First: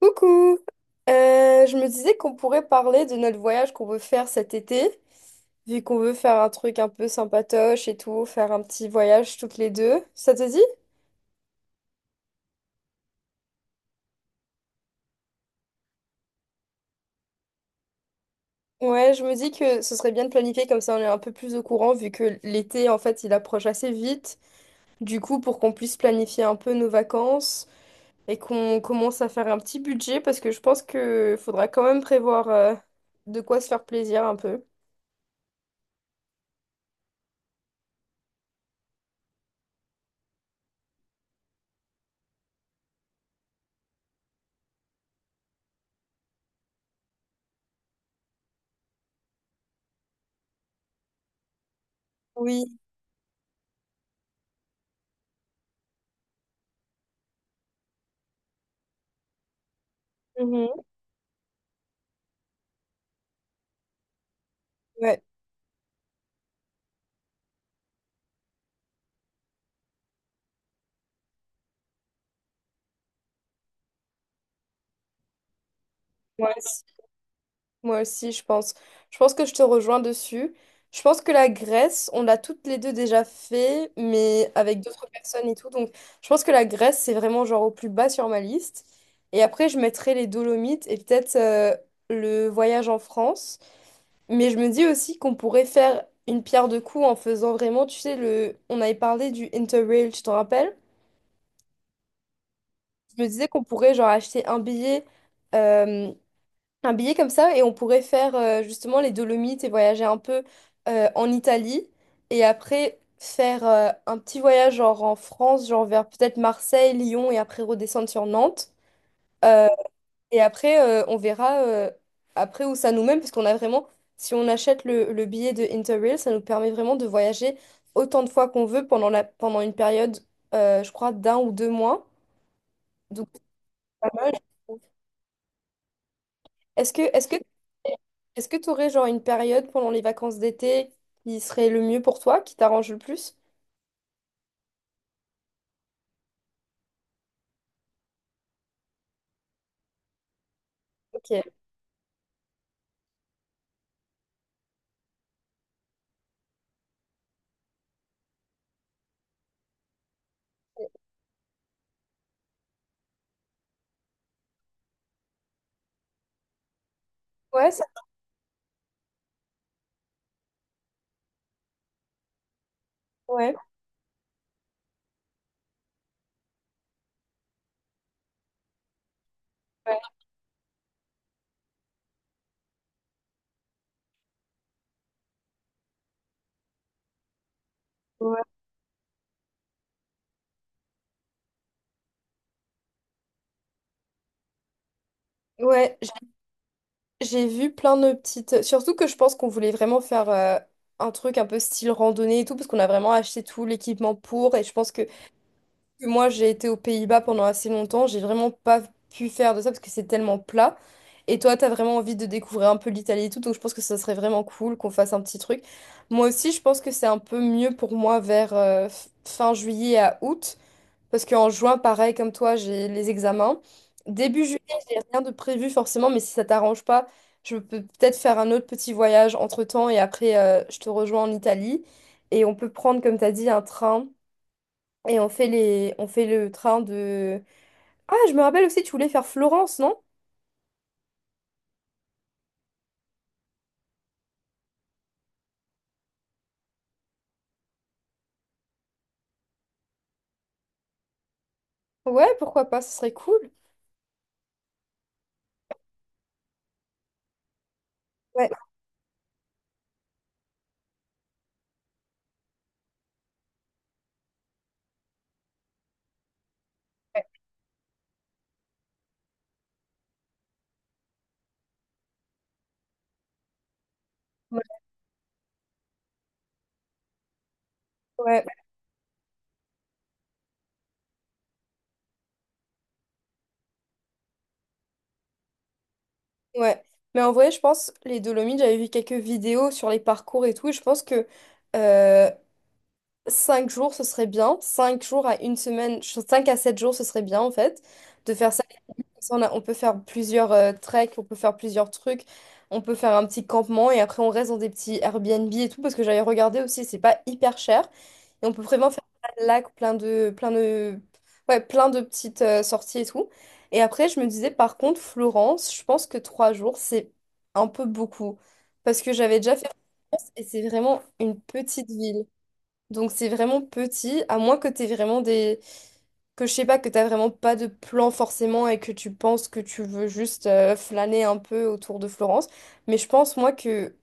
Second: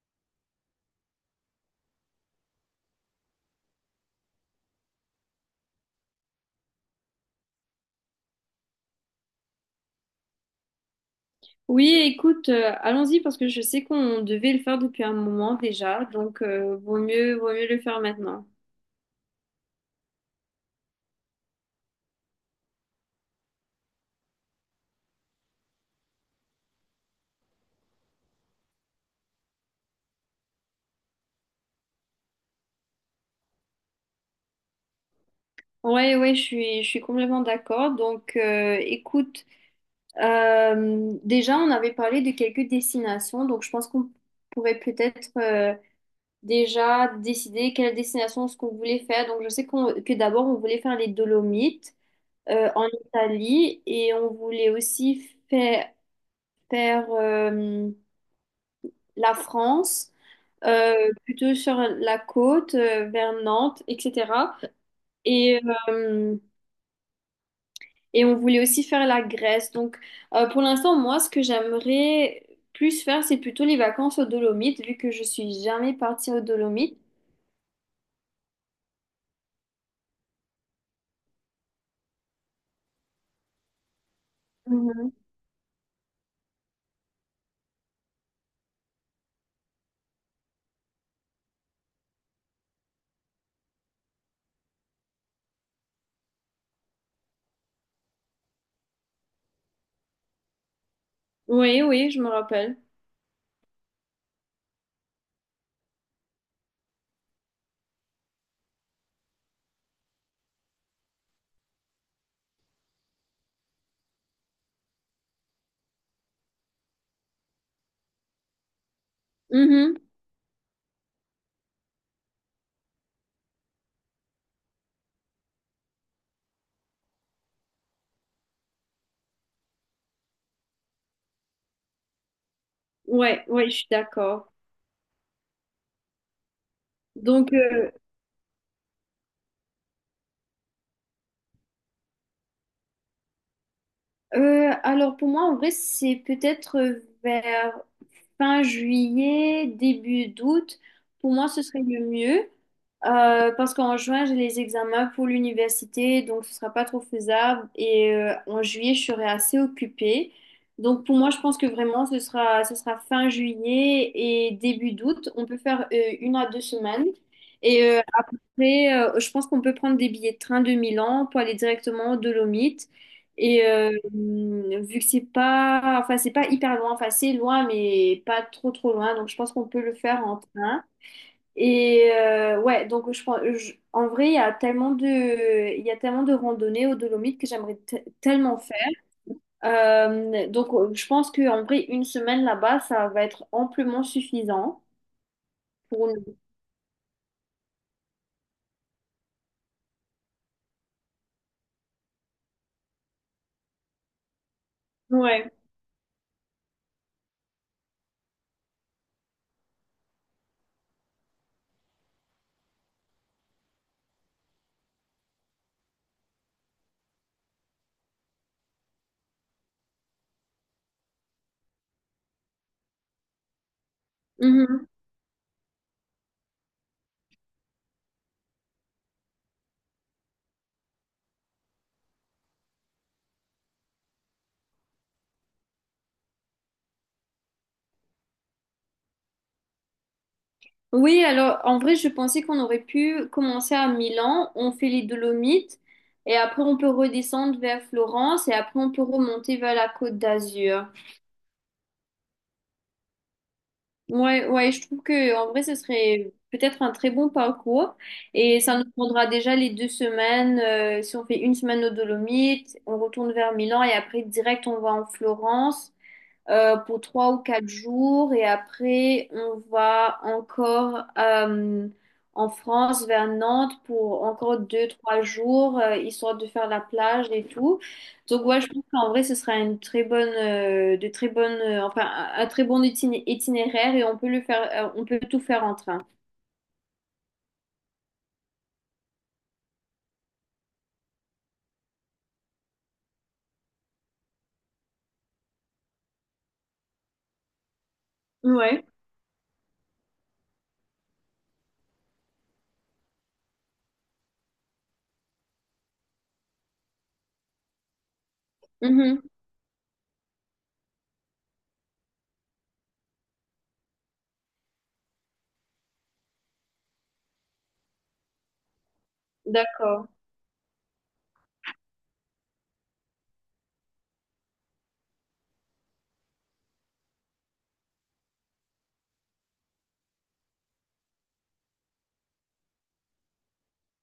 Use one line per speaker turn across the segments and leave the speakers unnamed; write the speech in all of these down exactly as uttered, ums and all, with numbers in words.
Coucou! Euh, je me disais qu'on pourrait parler de notre voyage qu'on veut faire cet été, vu qu'on veut faire un truc un peu sympatoche et tout, faire un petit voyage toutes les deux. Ça te dit?
Oui, écoute, euh, allons-y parce que je sais qu'on devait le faire depuis un moment déjà, donc euh, vaut mieux, vaut mieux le faire maintenant.
Ouais, je me dis que ce serait bien de planifier comme ça on est un peu plus au courant, vu que l'été, en fait, il approche assez vite. Du coup, pour qu'on puisse planifier un peu nos vacances et qu'on commence à faire un petit budget, parce que je pense que faudra quand même prévoir euh, de quoi se faire plaisir un peu.
Ouais, ouais, je suis, je suis complètement d'accord. Donc, euh, écoute, euh, déjà, on avait parlé de quelques destinations, donc je pense qu'on pourrait peut-être euh, déjà décider quelle destination ce qu'on voulait faire. Donc, je sais qu'on, que d'abord, on voulait faire les Dolomites euh,
Oui.
en Italie et on voulait aussi faire, faire euh, la France.
Mhm.
euh, plutôt sur la côte, euh, vers Nantes, et cetera.
Ouais.
Et, euh, et on voulait aussi faire la Grèce. Donc, euh, pour l'instant, moi, ce que j'aimerais plus faire, c'est plutôt les vacances aux Dolomites, vu que je suis jamais partie aux
Ouais.
Dolomites.
Moi aussi, je pense. Je pense que je te rejoins dessus. Je pense que la Grèce, on l'a toutes les deux déjà fait, mais avec d'autres
Mhm.
personnes et tout. Donc, je pense que la Grèce, c'est vraiment genre au plus bas sur ma liste. Et après, je mettrai les Dolomites et peut-être euh, le voyage en France. Mais je me dis aussi qu'on pourrait faire une pierre de coups en faisant vraiment, tu sais, le... on avait parlé du Interrail, tu t'en rappelles?
Oui, oui, je me rappelle.
Je me disais qu'on pourrait genre acheter un billet. euh, un billet comme ça et on pourrait faire euh, justement les Dolomites et voyager un peu euh, en Italie et après faire euh, un petit voyage genre en France, genre vers peut-être Marseille, Lyon et après redescendre sur Nantes. Euh,
Mhm.
et après, euh, on verra euh, après où ça nous mène parce qu'on a vraiment, si on achète le, le billet de Interrail, ça nous permet vraiment de voyager autant de fois qu'on veut pendant la, pendant une période, euh, je crois, d'un ou deux mois. Donc, c'est
Ouais, ouais, je suis
pas mal.
d'accord.
Est-ce que est-ce que
Donc, euh,
est-ce que tu aurais genre une période pendant les vacances d'été qui serait le mieux pour toi, qui t'arrange le plus?
Euh, alors pour moi, en vrai, c'est peut-être euh, vers fin juillet, début d'août.
Ok.
Pour moi, ce serait le mieux euh, parce qu'en juin, j'ai les examens pour l'université, donc ce sera pas trop faisable. Et euh, en juillet, je serai assez occupée. Donc pour moi, je pense que vraiment, ce sera, ce sera fin juillet et début d'août. On peut faire euh, une à deux semaines.
Ouais, ça-
Et euh, après, euh, je pense qu'on peut prendre des billets de train de Milan pour aller directement aux Dolomites.
ouais.
Et euh, vu que c'est pas, enfin c'est pas hyper loin, enfin c'est loin mais pas trop trop loin, donc je pense qu'on peut le
Ouais.
faire en train. Et euh, ouais, donc je, pense- je- en vrai il y a tellement de, il y a tellement de randonnées aux Dolomites que j'aimerais te-
Ouais.
tellement faire. Euh, donc euh, je pense qu'en vrai une semaine là-bas ça va être amplement suffisant
Ouais, j-
pour nous.
j'ai vu plein de petites. Surtout que je pense qu'on voulait vraiment faire euh, un truc un peu style randonnée et tout, parce qu'on a vraiment acheté tout l'équipement pour. Et je pense que
Ouais.
que moi j'ai été aux Pays-Bas pendant assez longtemps, j'ai vraiment pas pu faire de ça parce que c'est tellement plat. Et toi, t'as vraiment envie de découvrir un peu l'Italie et tout, donc je pense que ça serait vraiment cool qu'on fasse un petit truc. Moi aussi, je pense que c'est un peu mieux pour moi vers euh, f- fin juillet à août, parce qu'en juin, pareil comme toi, j'ai les examens. Début juillet, j'ai rien de prévu forcément, mais si ça t'arrange pas, je peux peut-être faire un autre petit voyage entre-temps et après, euh, je te rejoins en Italie. Et on peut prendre, comme t'as dit, un train. Et on fait les... on fait le train de... Ah, je me rappelle aussi, tu voulais faire Florence, non?
Oui, alors en vrai, je pensais qu'on aurait pu commencer à Milan, on fait les Dolomites et après on peut redescendre vers Florence et après on peut remonter vers la Côte d'Azur.
Ouais, pourquoi pas, ce serait cool.
Ouais, ouais, je trouve que en vrai, ce serait peut-être un très bon parcours
Ouais,
et ça nous prendra déjà les deux semaines. euh, si on fait une semaine aux Dolomites, on retourne vers Milan et après direct on va en Florence euh, pour trois ou quatre jours. Et après, on va encore euh, en France, vers Nantes, pour encore
ouais,
deux trois jours, euh, histoire de faire la plage et tout.
ouais, ouais,
Donc, ouais, je pense qu'en vrai, ce sera une très bonne, euh, de très bonne, euh, enfin, un un très bon itin- itinéraire et on peut le faire, euh, on peut tout faire en train.
ouais. Mais en vrai, je pense, les Dolomites, j'avais vu quelques vidéos sur les parcours et tout, et je pense que euh, cinq jours, ce serait bien. Cinq jours à une semaine, cinq à sept jours, ce serait bien, en fait, de faire ça.
Ouais.
Ça, on a- on peut faire plusieurs euh, treks, on peut faire plusieurs trucs, on peut faire un petit campement et après on reste dans des petits Airbnb et tout parce que j'avais regardé aussi, c'est pas hyper cher et on peut vraiment faire
Mhm.
plein de lacs, plein de, plein de, ouais, plein de petites euh, sorties et tout. Et après, je me disais par contre, Florence, je pense que trois jours c'est un peu beaucoup parce que j'avais déjà fait
D'accord.
Florence et c'est vraiment une petite ville. Donc c'est vraiment petit, à moins que t'aies vraiment des... que je sais pas, que t'as vraiment pas de plan forcément et que tu penses que tu veux juste euh, flâner un peu autour de Florence. Mais je pense moi que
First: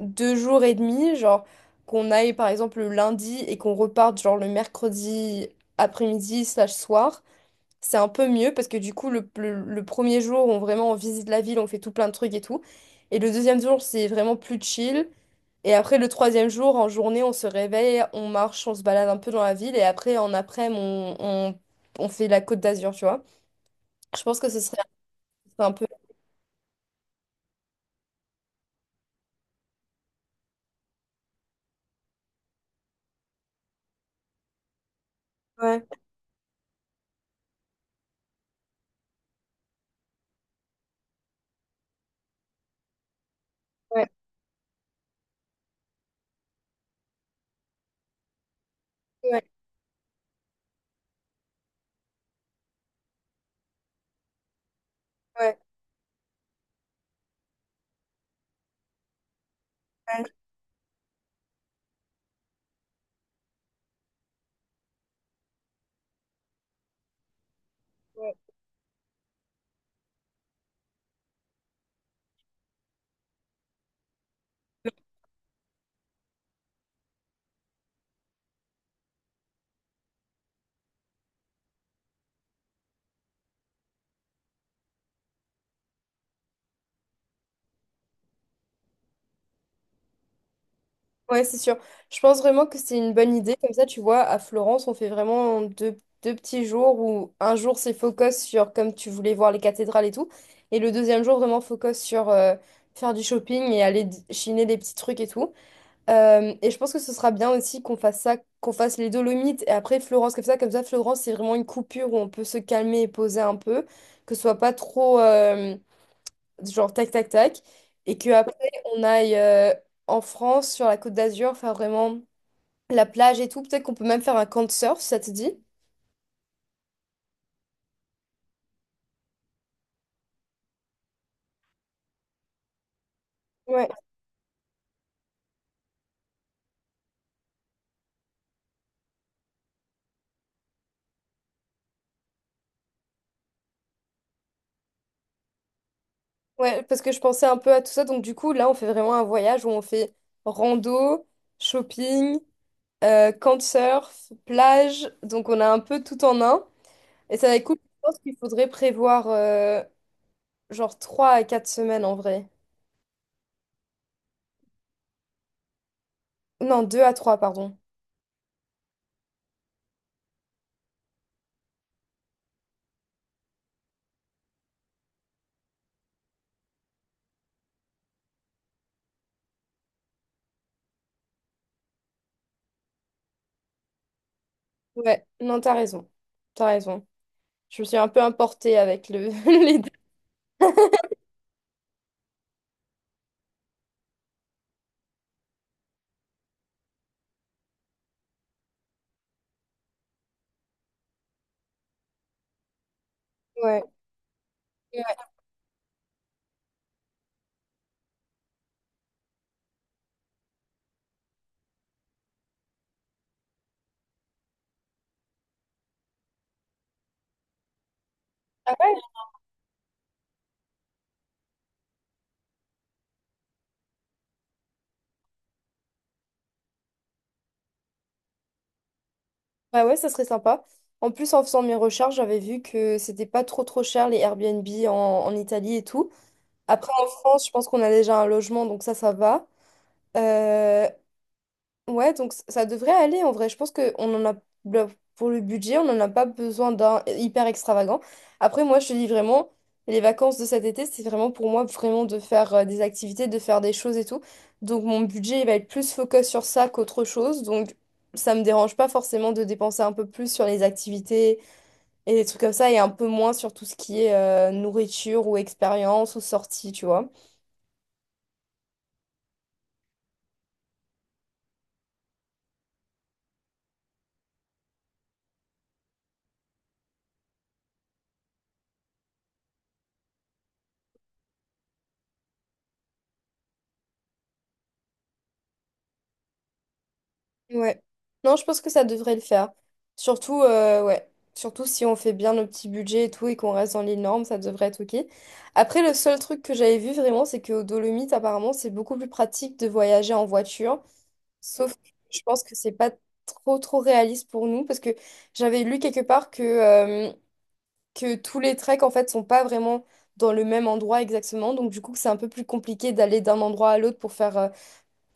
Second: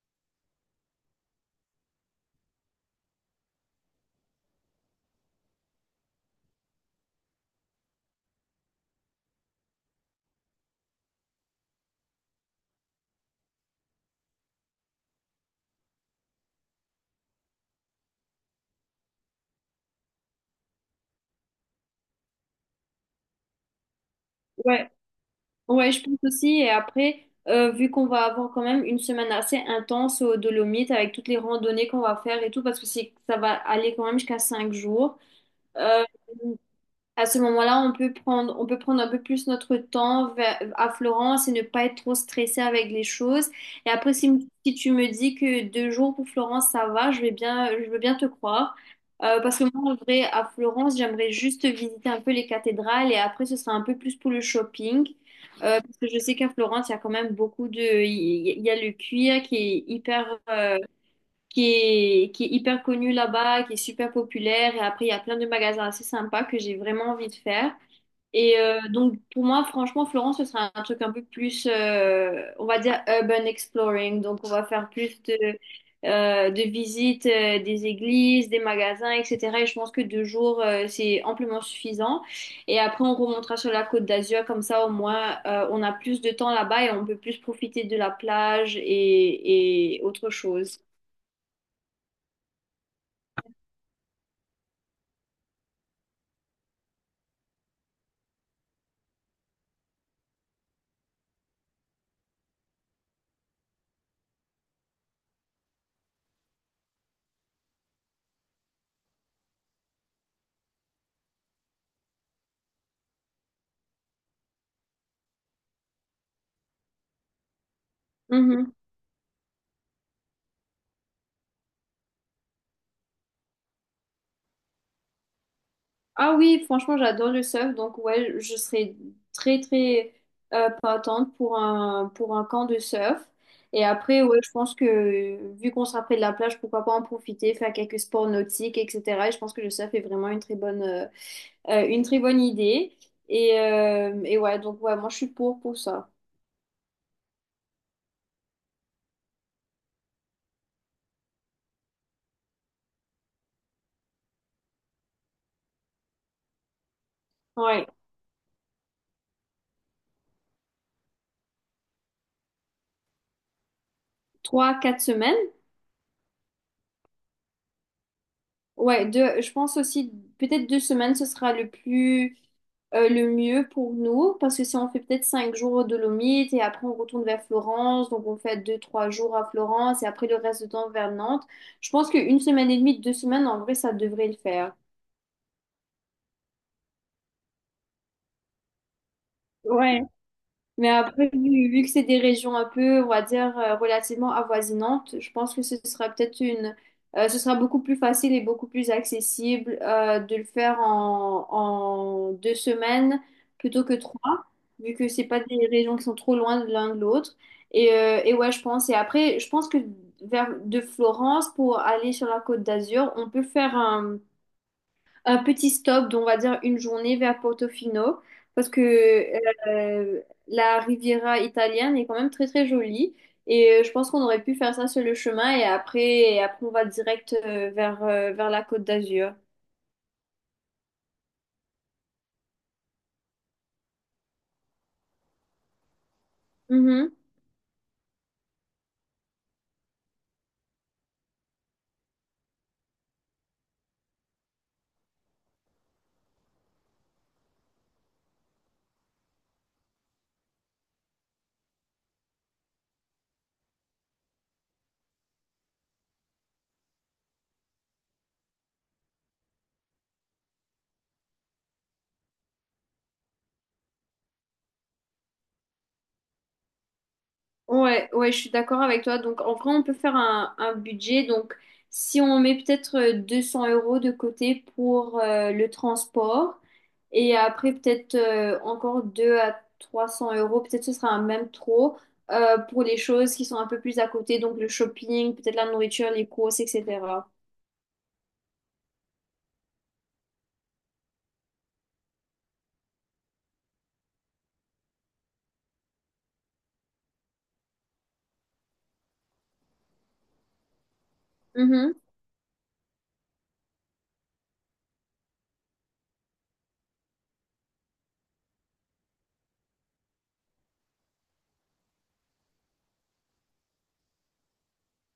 deux jours et demi, genre qu'on aille par exemple le lundi et qu'on reparte genre le mercredi après-midi slash soir, c'est un peu mieux parce que du coup le, le, le premier jour on vraiment on visite la ville, on fait tout plein de trucs et tout. Et le deuxième jour c'est vraiment plus chill. Et après, le troisième jour, en journée, on se réveille, on marche, on se balade un peu dans la ville. Et après, en après-midi, on, on, on fait la Côte d'Azur, tu vois. Je pense que ce serait
Ouais.
un peu...
Ouais, je pense aussi. Et après, euh, vu qu'on va avoir quand même une semaine assez intense aux Dolomites avec toutes les randonnées qu'on va faire et tout, parce que c'est, ça va aller quand même jusqu'à cinq jours.
Ouais,
Euh, à ce moment-là, on peut prendre, on peut prendre un peu plus notre temps va- à Florence et ne pas être trop stressé avec les choses. Et
ouais,
après, si, si tu me dis que deux jours pour Florence, ça va, je vais bien, je veux bien te croire. Euh,
ouais,
parce que moi, en vrai, à Florence, j'aimerais juste visiter un peu les cathédrales et après, ce sera un peu plus pour le shopping.
ouais,
Euh, parce que je sais qu'à Florence, il y a quand même beaucoup de. Il y, il y a le cuir qui est
ouais,
hyper... euh, qui est, qui est hyper connu là-bas, qui est super populaire. Et après, il y a plein de magasins assez sympas que j'ai vraiment envie de faire.
ouais.
Et euh, donc, pour moi, franchement, Florence, ce sera un truc un peu plus, euh, on va dire, urban exploring. Donc, on va faire plus de, euh, de visites euh, des églises, des magasins, et cetera. Et je pense que deux jours, euh, c'est amplement suffisant. Et après, on remontera sur la Côte d'Azur. Comme ça, au moins, euh, on a plus de temps là-bas et on peut plus profiter de la plage et, et autre chose.
Ouais, c'est sûr. Je pense vraiment que c'est une bonne idée. Comme ça, tu vois, à Florence, on fait vraiment deux, deux petits jours où un jour, c'est focus sur, comme tu voulais voir les cathédrales et tout. Et le deuxième jour, vraiment focus sur euh, faire du shopping et aller d- chiner des petits trucs et tout. Euh, et je pense que ce sera bien aussi qu'on fasse ça, qu'on fasse les Dolomites et après Florence comme ça. Comme ça, Florence, c'est vraiment une coupure où on peut se calmer et poser un peu, que ce soit pas trop euh, genre tac tac tac. Et que après
Mm-hmm.
on aille euh, en France, sur la Côte d'Azur, faire vraiment la plage et tout. Peut-être qu'on peut même faire un camp de surf, si ça te dit.
Ah oui, franchement, j'adore le surf, donc ouais, je serais très très euh, partante pour un pour un camp de surf. Et
Ouais,
après, ouais, je pense que vu qu'on sera près de la plage, pourquoi pas en profiter, faire quelques sports nautiques, et cetera. Et je pense que le surf est vraiment une très bonne euh, euh, une très bonne idée. Et, euh, et ouais, donc ouais, moi je suis pour pour ça.
ouais, parce que je pensais un peu à tout ça. Donc du coup, là, on fait vraiment un voyage où on fait rando, shopping, euh, camp de surf, plage. Donc on a un peu tout en un. Et ça va être cool.
Ouais,
Je pense qu'il faudrait prévoir euh, genre trois à quatre semaines en vrai.
trois quatre semaines.
Non, deux à trois pardon.
Ouais, deux, je pense aussi peut-être deux semaines, ce sera le plus euh, le mieux pour nous, parce que si on fait peut-être cinq jours aux Dolomites et après on retourne vers Florence, donc on fait deux trois jours à Florence et après le reste du temps vers Nantes, je pense qu'une semaine et demie, deux semaines, en vrai, ça devrait le faire.
Ouais, non, t'as raison. T'as raison. Je me suis un peu importée avec le... les dates.
Ouais. Mais après, vu, vu que c'est des régions un peu, on va dire, euh, relativement avoisinantes, je pense que ce sera peut-être une, euh, ce sera beaucoup plus facile et beaucoup plus accessible euh, de le faire en, en deux semaines
Ouais.
plutôt que trois, vu que
Ouais.
c'est pas des régions qui sont trop loin de l'un de l'autre. Et, euh, et ouais, je pense. Et après, je pense que vers de Florence pour aller sur la Côte d'Azur, on peut faire un un petit stop d'on va dire une journée vers Portofino parce
Ah
que
ouais?
euh, la Riviera italienne est quand même très très jolie et euh, je pense qu'on aurait pu faire ça sur le chemin et après, et après on va direct euh, vers, euh, vers la Côte d'Azur.
Bah ouais, ça serait sympa. En plus, en faisant mes recherches, j'avais vu que c'était pas trop trop cher les Airbnb en, en Italie et tout. Après, en
Mhm.
France, je pense qu'on a déjà un logement, donc ça, ça va. Euh, Ouais, donc c- ça devrait aller en vrai. Je pense que on en a le- pour le budget, on n'en a pas besoin d'un hyper extravagant. Après, moi, je te dis vraiment, les vacances de cet été, c'est vraiment pour moi vraiment de faire euh, des activités, de faire des choses et tout. Donc mon budget, il va être plus focus sur ça qu'autre chose. Donc ça me dérange pas forcément de dépenser un peu plus sur les activités et des trucs comme ça et un peu moins sur tout ce qui est euh, nourriture ou expérience ou sortie, tu vois.
Ouais, ouais, je suis d'accord avec toi. Donc, en vrai, on peut faire un, un budget. Donc, si on met peut-être euh, deux cents euros de côté pour euh, le transport et après peut-être euh, encore deux à trois cents euros, peut-être ce sera un même trop euh, pour les choses qui sont un peu plus à côté, donc le shopping, peut-être la nourriture, les courses, et cetera.
Ouais. Non, je pense que ça devrait le faire. Surtout, euh, ouais. Surtout si on fait bien nos petits budgets et tout et qu'on reste dans les normes, ça devrait être OK. Après, le seul truc que j'avais vu vraiment, c'est qu'aux Dolomites, apparemment, c'est beaucoup plus pratique de voyager en voiture. Sauf que
Mhm.
je pense que c'est pas trop, trop réaliste pour nous parce que j'avais lu quelque part que, euh, que tous les treks, en fait, sont pas vraiment dans le même endroit exactement. Donc, du coup, c'est un peu plus compliqué d'aller d'un endroit à l'autre pour faire euh,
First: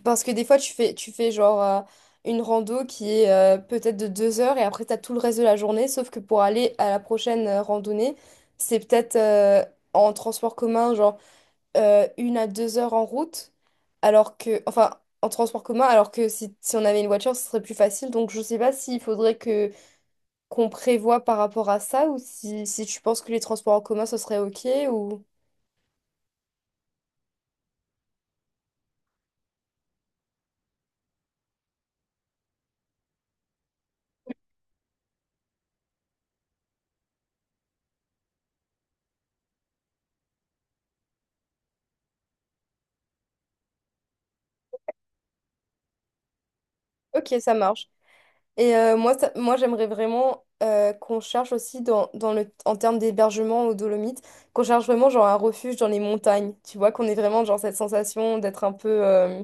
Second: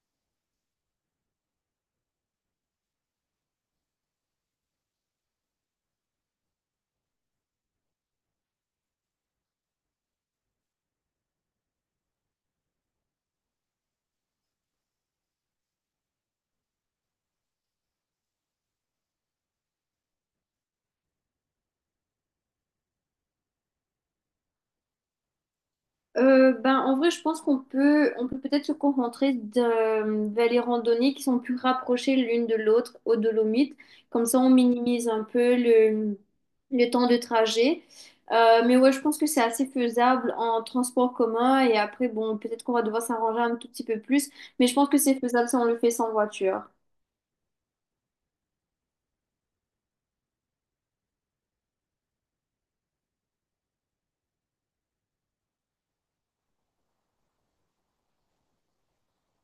parce que des fois, tu fais, tu fais genre euh, une rando qui est euh, peut-être de deux heures et après, tu as tout le reste de la journée. Sauf que pour aller à la prochaine euh, randonnée, c'est peut-être euh, en transport commun, genre euh, une à deux heures en route. Alors que, enfin, en transport commun, alors que si, si on avait une voiture, ce serait plus facile. Donc, je sais pas s'il faudrait que qu'on prévoie par rapport à ça ou si, si tu penses que les transports en commun, ce serait OK ou...
Euh, ben, en vrai, je pense qu'on peut, on peut peut-être se concentrer de- vers les randonnées qui sont plus rapprochées l'une de l'autre aux Dolomites. Comme ça, on minimise un peu le, le temps de trajet. Euh, mais ouais, je pense que c'est assez faisable en transport commun. Et après, bon, peut-être qu'on va devoir s'arranger un tout petit peu plus. Mais je pense que c'est faisable si on le fait sans voiture.
OK, ça marche. Et euh, moi, ça- moi j'aimerais vraiment euh, qu'on cherche aussi dans, dans le, en termes d'hébergement aux Dolomites, qu'on cherche vraiment genre un refuge dans les montagnes. Tu vois, qu'on ait vraiment genre cette sensation d'être un peu euh,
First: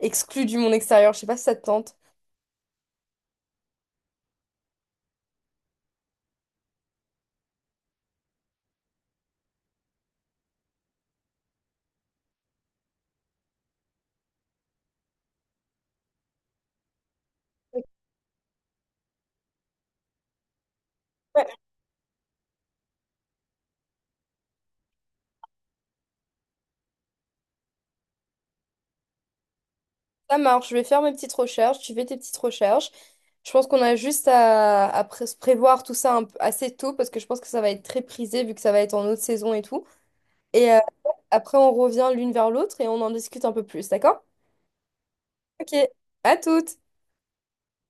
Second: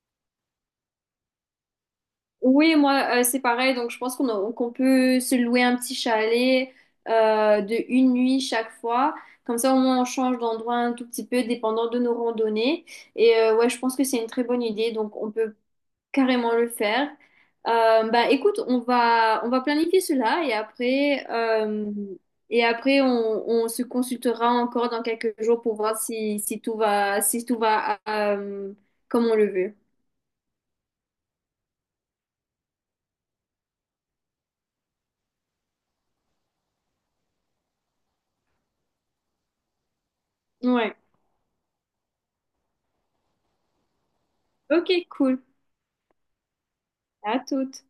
exclu du monde extérieur. Je sais pas si ça te tente.
Oui, moi, euh, c'est pareil. Donc, je pense qu'on a- qu'on peut se louer un petit chalet euh, de une nuit chaque fois. Comme ça, au moins, on change d'endroit un tout petit peu, dépendant de nos randonnées. Et euh, ouais, je pense que c'est une très bonne idée. Donc, on peut carrément le faire. Euh, bah, écoute, on va, on va planifier cela et après,
Ouais.
euh, et après, on, on se consultera encore dans quelques jours pour voir si, si tout va, si tout va euh, comme on le veut.
Ça marche, je vais faire mes petites recherches, tu fais tes petites recherches. Je pense qu'on a juste à, à pré- se prévoir tout ça un peu- assez tôt parce que je pense que ça va être très prisé vu que ça va être en haute saison et tout. Et euh,
Ouais.
après, on revient l'une vers l'autre et on en discute un peu plus, d'accord?
Ok, cool.
Ok, à toutes!
À toutes.